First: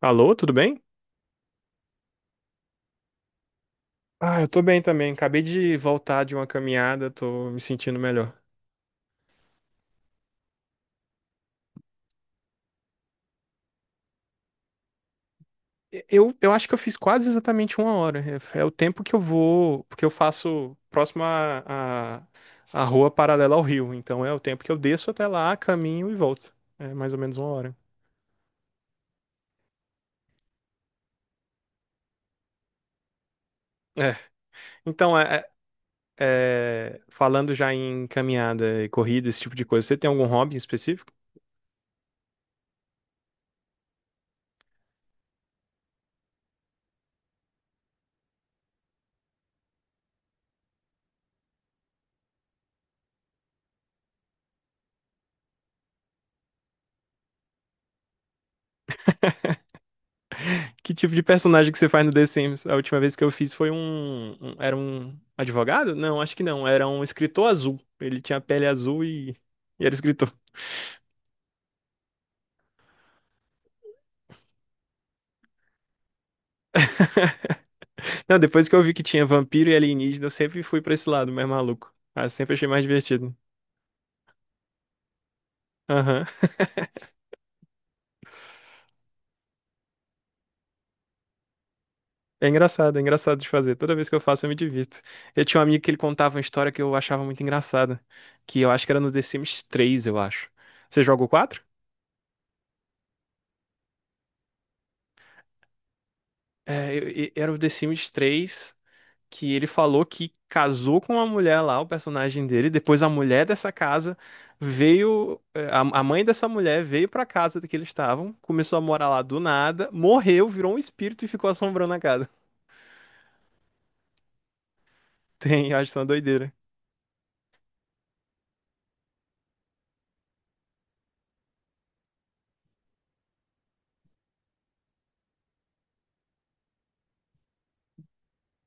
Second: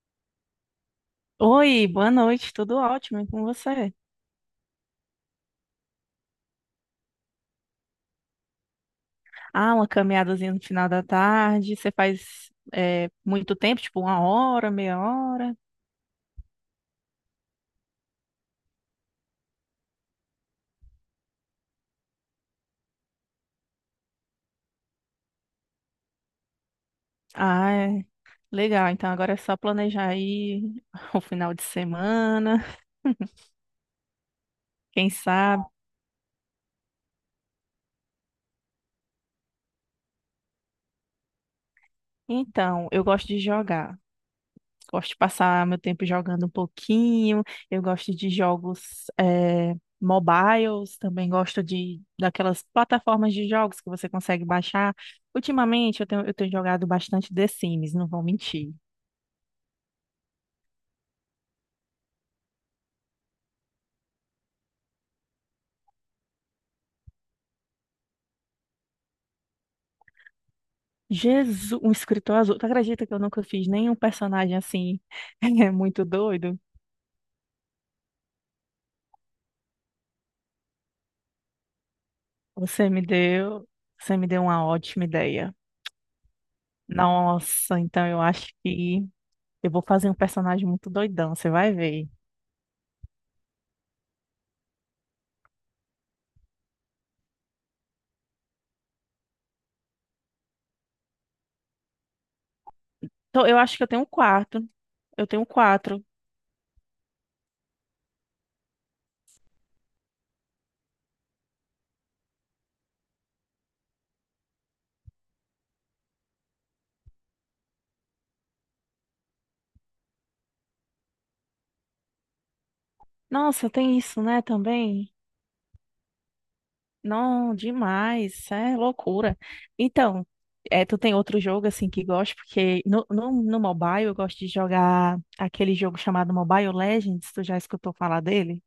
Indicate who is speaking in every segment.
Speaker 1: Alô, tudo bem?
Speaker 2: Oi, boa noite, tudo ótimo, e com você?
Speaker 1: Ah, eu tô bem também. Acabei de voltar de uma caminhada, tô me sentindo melhor.
Speaker 2: Ah, uma caminhadazinha no final da tarde, você faz é, muito tempo, tipo uma hora, meia hora?
Speaker 1: Eu acho que eu fiz quase exatamente uma hora. É o tempo que eu vou, porque eu faço próximo à rua paralela ao rio. Então é o tempo que eu desço até lá, caminho e volto. É mais ou menos uma
Speaker 2: Ah,
Speaker 1: hora.
Speaker 2: é, legal, então agora é só planejar aí o final de semana,
Speaker 1: É.
Speaker 2: quem
Speaker 1: Então, é,
Speaker 2: sabe?
Speaker 1: é, Falando já em caminhada e corrida, esse tipo de coisa, você tem algum hobby específico?
Speaker 2: Então, eu gosto de jogar, gosto de passar meu tempo jogando um pouquinho. Eu gosto de jogos mobiles, também gosto de daquelas plataformas de jogos que você consegue baixar. Ultimamente eu tenho jogado bastante The Sims, não vou mentir.
Speaker 1: Que tipo de personagem que você faz no The Sims? A última vez que eu fiz foi Era um advogado? Não, acho que não. Era um escritor azul. Ele tinha pele e era escritor.
Speaker 2: Jesus, um escritor azul. Tu acredita que eu nunca fiz nenhum personagem assim? É muito doido.
Speaker 1: Não, depois que eu vi que tinha vampiro e alienígena, eu sempre fui pra esse lado mais maluco. Ah, sempre achei mais
Speaker 2: Você me
Speaker 1: divertido.
Speaker 2: deu, você me deu uma ótima ideia.
Speaker 1: Aham.
Speaker 2: Nossa, então eu acho que eu vou fazer um personagem muito doidão, você vai ver.
Speaker 1: É engraçado de fazer. Toda vez que eu faço, eu me divirto. Eu tinha um amigo que ele contava uma história que eu achava muito engraçada, que eu acho que era no The Sims 3, eu acho. Você joga o quatro?
Speaker 2: Então, eu acho que eu tenho um quarto. Eu tenho quatro.
Speaker 1: Era o The Sims 3 que ele falou que casou com uma mulher lá, o personagem dele. Depois a mulher dessa casa veio, a mãe dessa mulher veio pra casa que eles estavam, começou a morar lá do nada, morreu, virou um espírito e ficou assombrando a casa.
Speaker 2: Nossa, tem isso, né, também?
Speaker 1: Tem, eu acho que é uma doideira.
Speaker 2: Não, demais. Isso é loucura. Então, é, tu tem outro jogo, assim, que gosta? Porque no mobile eu gosto de jogar aquele jogo chamado Mobile Legends. Tu já escutou falar dele?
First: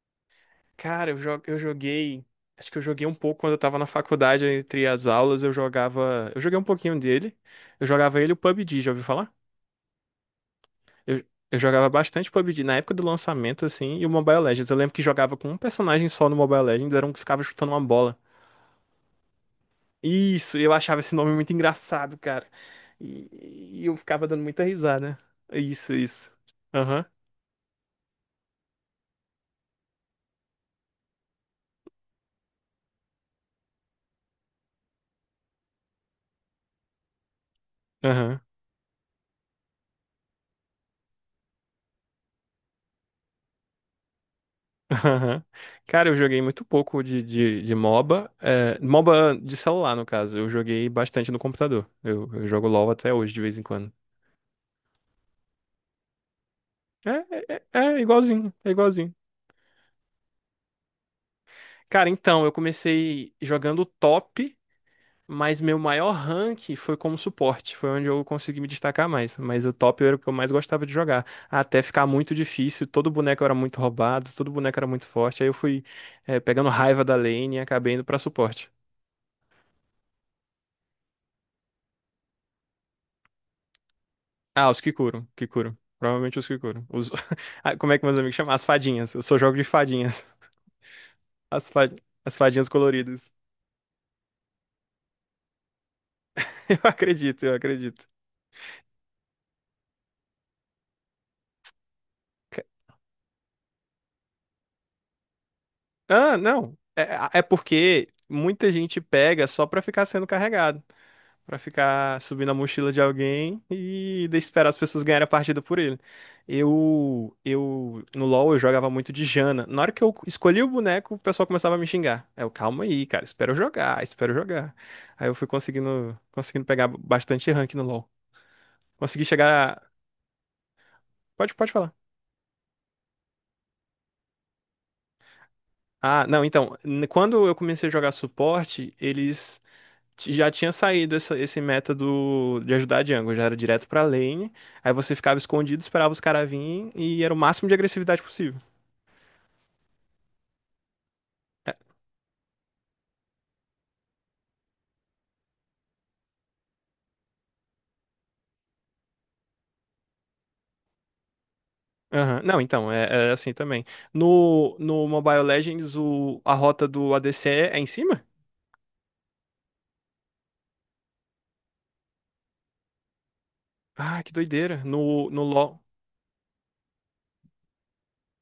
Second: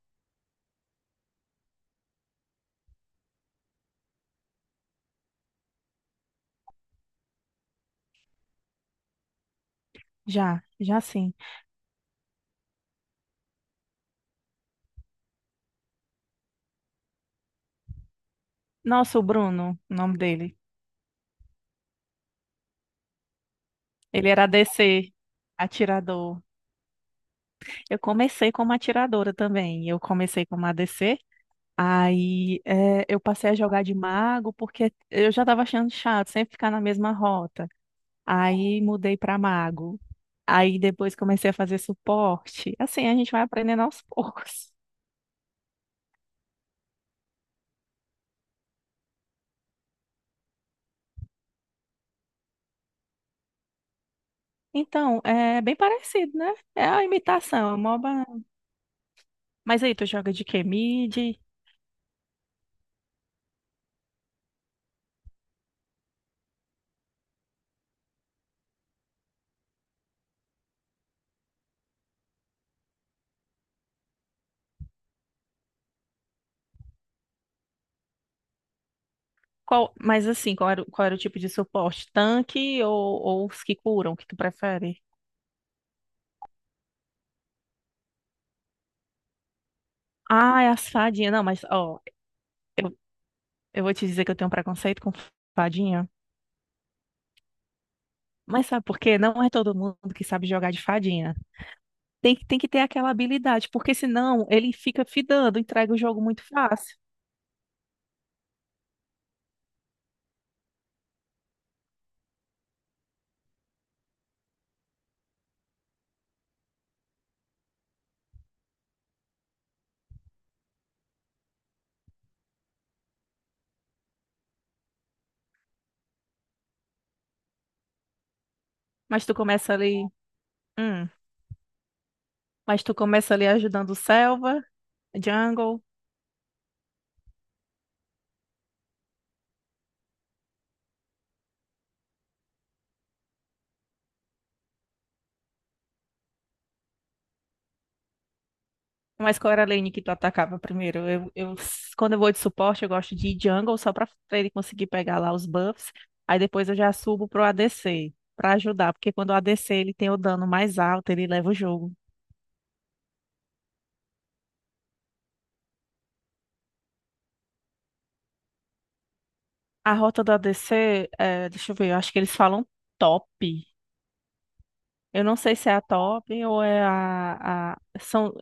Speaker 1: Cara, eu joguei. Acho que eu joguei um pouco quando eu tava na faculdade, entre as aulas, eu jogava. Eu joguei um pouquinho dele. Eu jogava ele e o PUBG, já ouviu falar?
Speaker 2: Já, já
Speaker 1: Eu,
Speaker 2: sim.
Speaker 1: eu jogava bastante PUBG na época do lançamento, assim, e o Mobile Legends. Eu lembro que jogava com um personagem só no Mobile Legends, era um que ficava chutando uma bola.
Speaker 2: Nossa, o Bruno, o nome
Speaker 1: Isso,
Speaker 2: dele.
Speaker 1: eu achava esse nome muito engraçado, cara. E eu ficava
Speaker 2: Ele
Speaker 1: dando
Speaker 2: era
Speaker 1: muita
Speaker 2: ADC,
Speaker 1: risada. Isso, isso.
Speaker 2: atirador.
Speaker 1: Aham,
Speaker 2: Eu comecei como atiradora também. Eu comecei como ADC. Eu passei a jogar de mago porque eu já estava achando chato sempre ficar na mesma rota.
Speaker 1: aham.
Speaker 2: Aí mudei para mago. Aí depois comecei a fazer suporte. Assim, a gente vai aprendendo aos poucos.
Speaker 1: Aham. Cara, eu joguei muito pouco de MOBA. É, MOBA de celular, no caso. Eu joguei bastante no computador. Eu jogo LOL até hoje, de vez em quando.
Speaker 2: Então, é bem parecido, né? É a
Speaker 1: É, é,
Speaker 2: imitação, é
Speaker 1: é
Speaker 2: uma
Speaker 1: é
Speaker 2: oba-
Speaker 1: igualzinho, é igualzinho.
Speaker 2: Mas aí, tu joga de quê? Mid?
Speaker 1: Cara, então, eu comecei jogando top, mas meu maior rank foi como suporte. Foi onde eu consegui me destacar mais. Mas o top era o que eu mais gostava de jogar. Até ficar muito difícil, todo boneco era muito roubado, todo boneco era muito forte. Aí eu fui pegando raiva da lane e acabei indo pra suporte.
Speaker 2: Qual... Mas assim, qual era o tipo de suporte? Tanque ou os que curam, que tu
Speaker 1: Ah, os que
Speaker 2: prefere?
Speaker 1: curam, que curam. Provavelmente os que curam. Os... Ah, como é que meus amigos chamam? As fadinhas. Eu só jogo de fadinhas.
Speaker 2: Ah, é as fadinhas. Não, mas
Speaker 1: As, fa...
Speaker 2: ó,
Speaker 1: As fadinhas coloridas.
Speaker 2: eu vou te dizer que eu tenho um preconceito com fadinha.
Speaker 1: Eu acredito, eu acredito.
Speaker 2: Mas sabe por quê? Não é todo mundo que sabe jogar de fadinha. Tem
Speaker 1: Ca-
Speaker 2: que ter aquela habilidade, porque senão ele fica fidando, entrega o jogo
Speaker 1: Ah,
Speaker 2: muito
Speaker 1: não.
Speaker 2: fácil.
Speaker 1: É porque muita gente pega só pra ficar sendo carregado. Pra ficar subindo a mochila de alguém e esperar as pessoas ganharem a partida por ele. No LoL eu jogava muito de Jana. Na hora que eu escolhi o boneco, o pessoal começava a me xingar. Eu, calma aí, cara, espero jogar, espero jogar. Aí eu fui conseguindo, conseguindo pegar bastante rank no LoL. Consegui
Speaker 2: Mas tu começa
Speaker 1: chegar.
Speaker 2: ali. hum,
Speaker 1: Pode, pode falar.
Speaker 2: mas tu começa ali ajudando o Selva, Jungle.
Speaker 1: Ah, não, então, quando eu comecei a jogar suporte, eles já tinha saído essa, esse método de ajudar a jungle, já era direto pra lane, aí você ficava escondido, esperava os caras virem e era o máximo de agressividade possível.
Speaker 2: Mas qual era a lane que tu atacava primeiro? Eu, eu-
Speaker 1: É,
Speaker 2: quando eu vou de suporte, eu gosto de ir Jungle só pra ele conseguir pegar lá os buffs. Aí depois eu já subo pro ADC pra ajudar, porque quando o ADC ele tem o dano mais alto, ele leva o jogo.
Speaker 1: aham. Não, então, era assim também. No Mobile Legends, o, a rota do ADC é em cima?
Speaker 2: A rota do ADC, é, deixa eu ver, eu acho que eles falam top.
Speaker 1: Ah, que doideira.
Speaker 2: Eu
Speaker 1: No,
Speaker 2: não
Speaker 1: no
Speaker 2: sei se é
Speaker 1: LoL,
Speaker 2: a top ou é a. São...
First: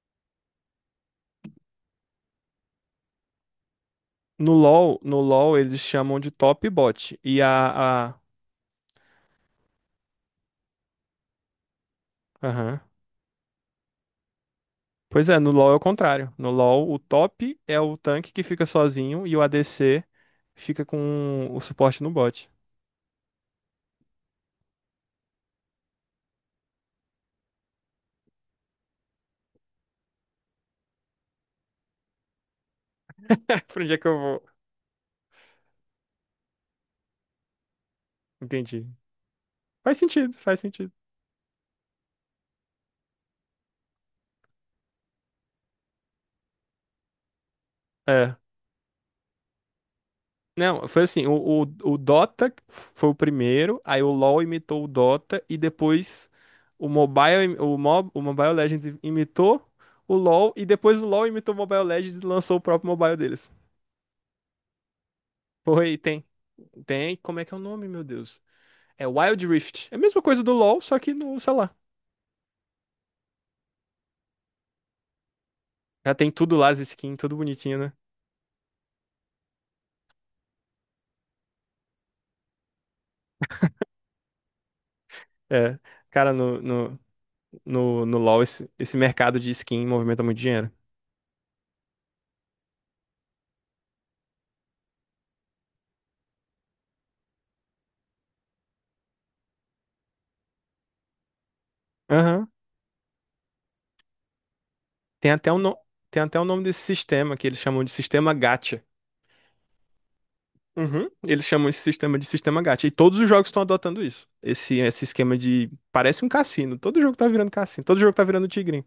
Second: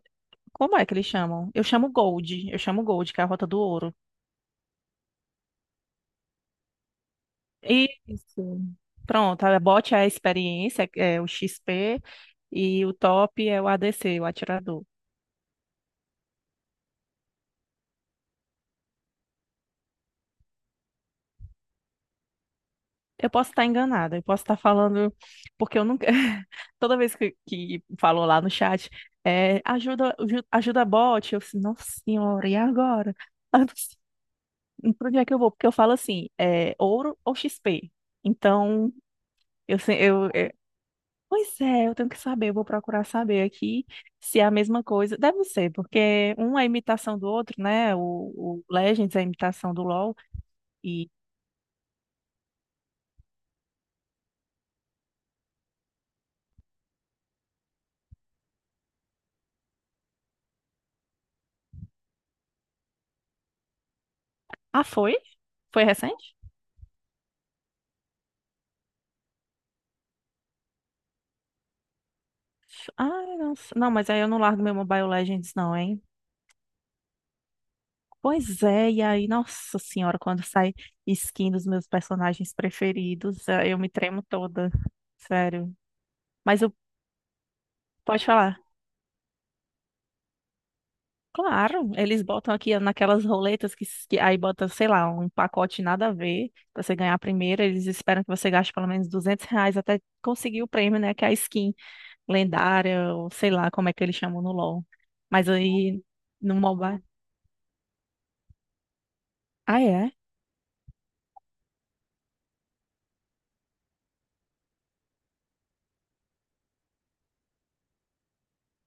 Speaker 2: Como é que eles chamam? Eu chamo Gold. Eu chamo Gold, que é a Rota do Ouro.
Speaker 1: no LoL, no LoL eles chamam de top bot. E
Speaker 2: Isso. Pronto, a bot é a experiência, é o XP,
Speaker 1: aham.
Speaker 2: e o top é o ADC, o atirador.
Speaker 1: Pois é, no LoL é o contrário. No LoL, o top é o tanque que fica sozinho e o ADC fica com o suporte no bot.
Speaker 2: Eu posso estar enganada, eu posso estar falando, porque eu nunca. Toda vez que falou lá no chat, é, ajuda, ajuda a bot, eu disse, nossa senhora, e agora? Ah,
Speaker 1: Pra onde é que eu vou?
Speaker 2: pra onde é que eu vou? Porque eu falo assim, é ouro ou XP.
Speaker 1: Entendi.
Speaker 2: Então. Eu, se-
Speaker 1: Faz
Speaker 2: eu,
Speaker 1: sentido,
Speaker 2: é,
Speaker 1: faz sentido.
Speaker 2: pois é, eu tenho que saber, eu vou procurar saber aqui se é a mesma coisa. Deve ser, porque um é imitação do outro, né?
Speaker 1: É.
Speaker 2: O Legends é imitação do LoL
Speaker 1: Não, foi
Speaker 2: e...
Speaker 1: assim, o Dota foi o primeiro, aí o LoL imitou o Dota e depois o Mobile Legends imitou o LoL e depois o LoL imitou o Mobile Legends e lançou o próprio mobile deles.
Speaker 2: Ah, foi? Foi
Speaker 1: Foi, tem.
Speaker 2: recente?
Speaker 1: Tem, como é que é o nome, meu Deus? É Wild Rift. É a mesma coisa do LoL, só que no, sei lá.
Speaker 2: Ah, nossa. Não, mas aí eu não largo meu Mobile Legends não, hein?
Speaker 1: Já tem tudo lá, as skins, tudo bonitinho, né?
Speaker 2: Pois é, e aí, nossa senhora, quando sai skin dos meus personagens preferidos, eu me tremo toda. Sério.
Speaker 1: É. Cara, no,
Speaker 2: Mas eu...
Speaker 1: no, no, no
Speaker 2: Pode
Speaker 1: LoL
Speaker 2: falar.
Speaker 1: esse mercado de skin movimenta muito dinheiro.
Speaker 2: Claro, eles botam aqui naquelas roletas que aí bota, sei lá, um pacote nada a ver, pra você ganhar a primeira, eles esperam que você gaste pelo menos R$ 200 até conseguir o prêmio, né, que é a skin
Speaker 1: Aham.
Speaker 2: lendária, ou sei lá como é que eles chamam no LoL.
Speaker 1: Tem
Speaker 2: Mas
Speaker 1: até um no-
Speaker 2: aí,
Speaker 1: Tem até o
Speaker 2: no
Speaker 1: nome desse
Speaker 2: mobile...
Speaker 1: sistema que eles chamam de sistema gacha.
Speaker 2: Ah, é?
Speaker 1: Uhum. Eles chamam esse sistema de sistema gacha. E todos os jogos estão adotando isso. Esse esquema de. Parece um cassino. Todo jogo tá virando cassino. Todo jogo tá virando tigrinho.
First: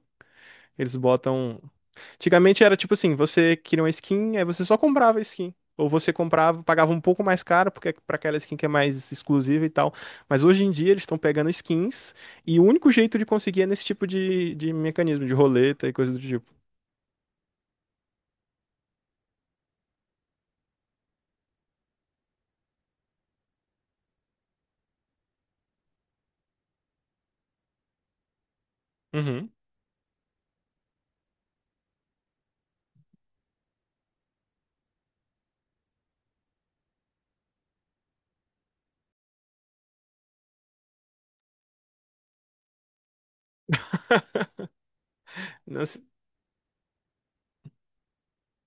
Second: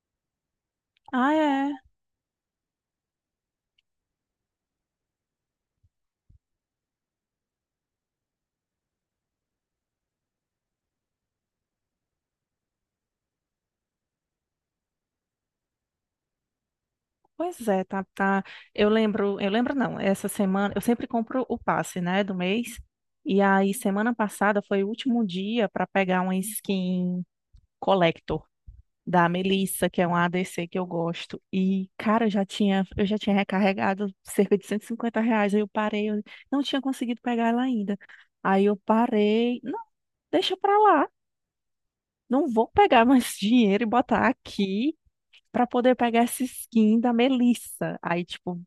Speaker 1: Eles
Speaker 2: Ah,
Speaker 1: botam.
Speaker 2: é?
Speaker 1: Antigamente era tipo assim, você queria uma skin, aí você só comprava a skin. Ou você comprava, pagava um pouco mais caro, porque é pra aquela skin que é mais exclusiva e tal. Mas hoje em dia eles estão pegando skins, e o único jeito de conseguir é nesse tipo de mecanismo, de roleta e coisa do tipo.
Speaker 2: Pois é, tá, tá. Eu lembro não, essa semana, eu sempre compro o passe, né, do mês, e aí semana passada foi o último dia pra pegar uma skin... Collector da
Speaker 1: Uhum.
Speaker 2: Melissa, que é um ADC que eu gosto. E, cara, eu já tinha recarregado cerca de R$ 150. Aí eu parei, eu não tinha conseguido pegar ela ainda. Aí eu parei, não, deixa pra lá. Não vou pegar mais dinheiro e botar aqui pra
Speaker 1: Não,
Speaker 2: poder pegar essa skin da Melissa. Aí, tipo,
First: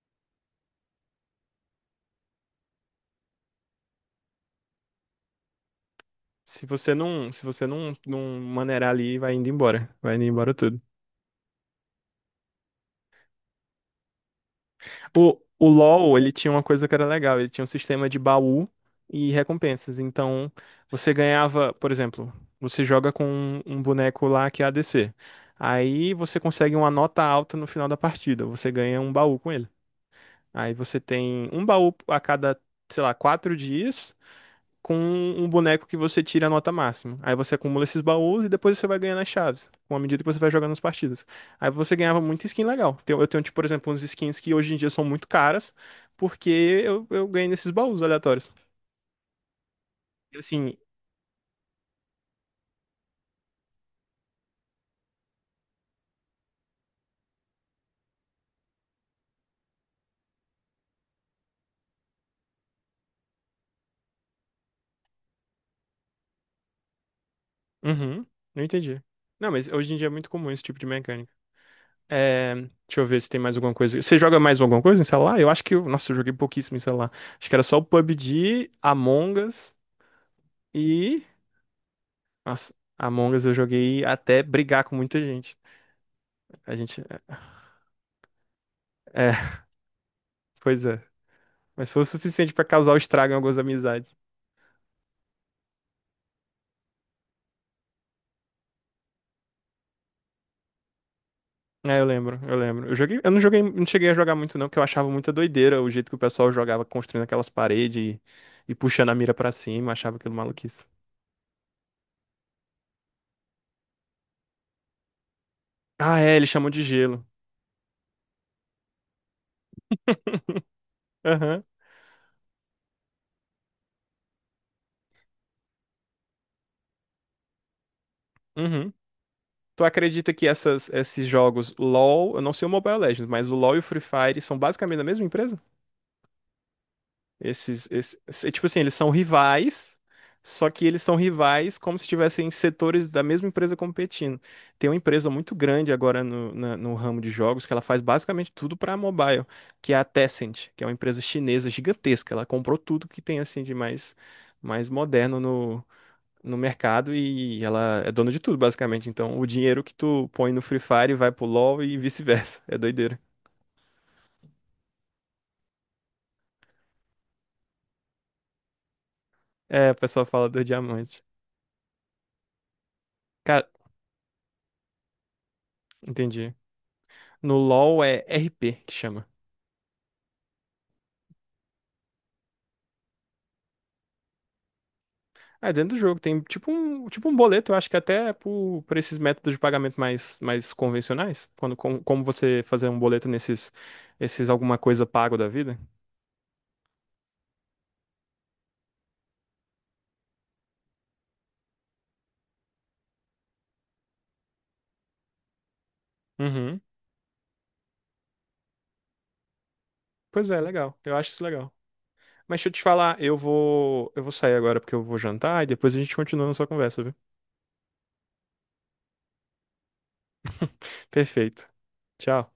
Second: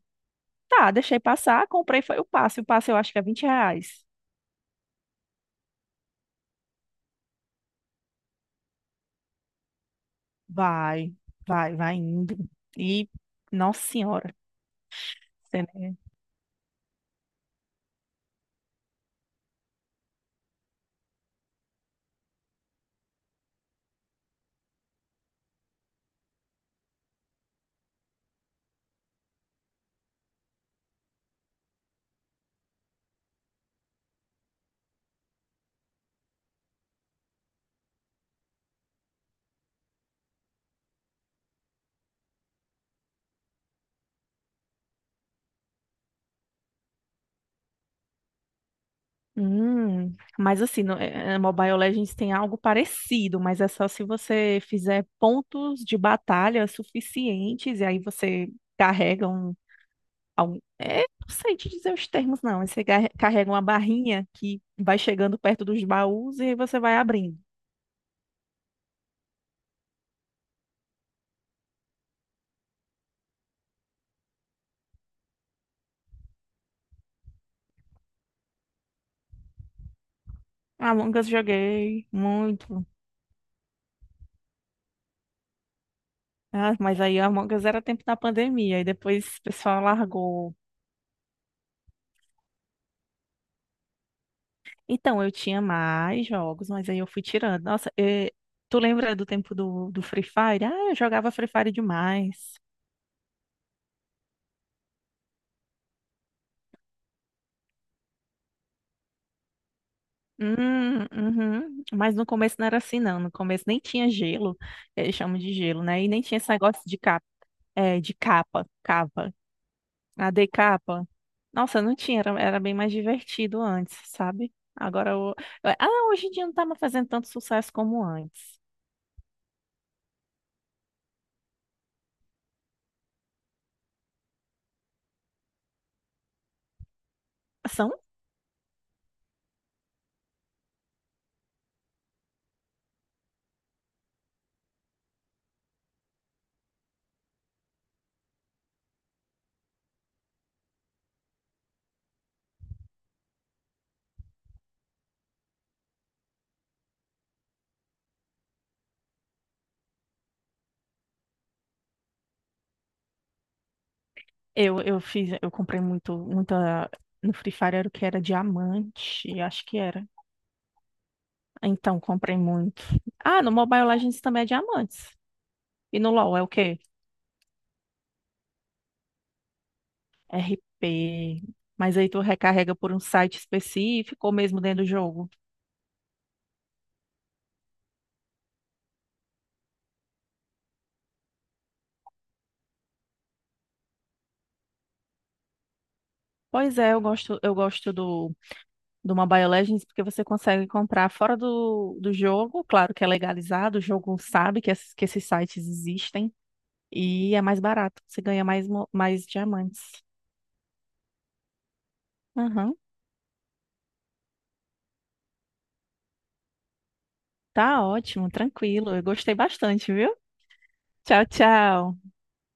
Speaker 2: tá, deixei passar, comprei, foi o passe. O passe eu acho que é R$ 20.
Speaker 1: se você não, se você não, não maneirar ali, vai indo embora. Vai indo embora tudo.
Speaker 2: Vai, vai indo. E, nossa senhora.
Speaker 1: O LoL, ele tinha uma coisa que era legal, ele tinha um sistema de baú e recompensas. Então, você ganhava, por exemplo, você joga com um boneco lá que é ADC. Aí você consegue uma nota alta no final da partida, você ganha um baú com ele. Aí você tem um baú a cada, sei lá, quatro dias com um boneco que você tira a nota máxima. Aí você acumula esses baús e depois você vai ganhando as chaves, com a medida que você vai jogando as partidas. Aí você ganhava muita skin legal. Eu tenho, tipo, por exemplo, uns skins que hoje em dia são muito caras, porque eu ganhei nesses baús aleatórios. E
Speaker 2: Mas
Speaker 1: assim,
Speaker 2: assim, no, eh, eh, Mobile Legends tem algo parecido, mas é só se você fizer pontos de batalha suficientes e aí você carrega um, é, não sei te dizer os termos não, mas você carrega uma barrinha que vai chegando perto dos baús e aí você vai abrindo.
Speaker 1: uhum, não entendi. Não, mas hoje em dia é muito comum esse tipo de mecânica. É, deixa eu ver se tem mais alguma coisa. Você joga mais alguma coisa em celular? Eu acho que. Eu- Nossa, eu joguei pouquíssimo em celular. Acho que era só o PUBG, Among Us
Speaker 2: Among
Speaker 1: e
Speaker 2: Us joguei
Speaker 1: Nossa,
Speaker 2: muito,
Speaker 1: Among Us eu joguei até brigar com muita gente. A
Speaker 2: ah, mas
Speaker 1: gente.
Speaker 2: aí Among Us era tempo da pandemia e
Speaker 1: É,
Speaker 2: depois o pessoal largou.
Speaker 1: pois é. Mas foi o suficiente pra causar o estrago em algumas amizades.
Speaker 2: Então, eu tinha mais jogos, mas aí eu fui tirando. Nossa, tu lembra do tempo do Free Fire? Ah, eu jogava Free Fire
Speaker 1: É, eu lembro, eu
Speaker 2: demais.
Speaker 1: lembro. Eu joguei, eu não joguei, não cheguei a jogar muito não, porque eu achava muita doideira o jeito que o pessoal jogava construindo aquelas paredes e puxando a mira pra cima, eu achava aquilo maluquice.
Speaker 2: Uhum. Mas no começo não era assim, não. No começo nem tinha gelo, eles chamam de gelo, né? E
Speaker 1: Ah,
Speaker 2: nem
Speaker 1: é,
Speaker 2: tinha
Speaker 1: eles
Speaker 2: esse
Speaker 1: chamam de
Speaker 2: negócio de capa,
Speaker 1: gelo.
Speaker 2: é, de capa, AD capa.
Speaker 1: Aham.
Speaker 2: Nossa, não tinha, era, era bem mais divertido antes, sabe? Agora, o- ah, hoje em dia não tá mais fazendo tanto sucesso como antes.
Speaker 1: Uhum. Tu acredita que essas, esses jogos LoL, eu não sei o Mobile Legends, mas o LoL e o Free Fire são basicamente da mesma empresa? Esses,
Speaker 2: São.
Speaker 1: esse- é tipo assim, eles são rivais, só que eles são rivais como se estivessem setores da mesma empresa competindo. Tem uma empresa muito grande agora no ramo de jogos que ela faz basicamente tudo para mobile, que é a Tencent, que é uma empresa chinesa gigantesca. Ela comprou tudo que tem assim de mais, mais moderno no mercado e ela é dona de tudo, basicamente. Então, o dinheiro que tu põe no Free Fire vai pro LoL e vice-versa. É doideira.
Speaker 2: Eu comprei muito, muita no Free Fire era o que era diamante, acho que
Speaker 1: É, o
Speaker 2: era.
Speaker 1: pessoal fala do diamante.
Speaker 2: Então, comprei muito. Ah, no
Speaker 1: Cara,
Speaker 2: Mobile Legends também é diamantes. E no LoL é o
Speaker 1: entendi.
Speaker 2: quê?
Speaker 1: No LoL é RP que chama.
Speaker 2: RP. Mas aí tu recarrega por um site específico ou mesmo dentro do jogo.
Speaker 1: Ah, é dentro do jogo, tem tipo um boleto, eu acho que até é por esses métodos de pagamento mais, mais convencionais, quando como você fazer um boleto nesses esses alguma coisa pago da vida.
Speaker 2: Pois é, eu gosto do Mobile Legends porque você consegue comprar fora do jogo. Claro que é legalizado, o jogo sabe que esses sites existem.
Speaker 1: Uhum.
Speaker 2: E é mais barato, você ganha mais, mais diamantes.
Speaker 1: Pois é, legal. Eu acho isso legal. Mas deixa eu
Speaker 2: Aham.
Speaker 1: te falar, eu vou sair agora porque eu vou jantar e depois a gente continua a nossa conversa, viu?
Speaker 2: Tá ótimo, tranquilo. Eu gostei bastante, viu? Tchau,
Speaker 1: Perfeito.
Speaker 2: tchau.
Speaker 1: Tchau.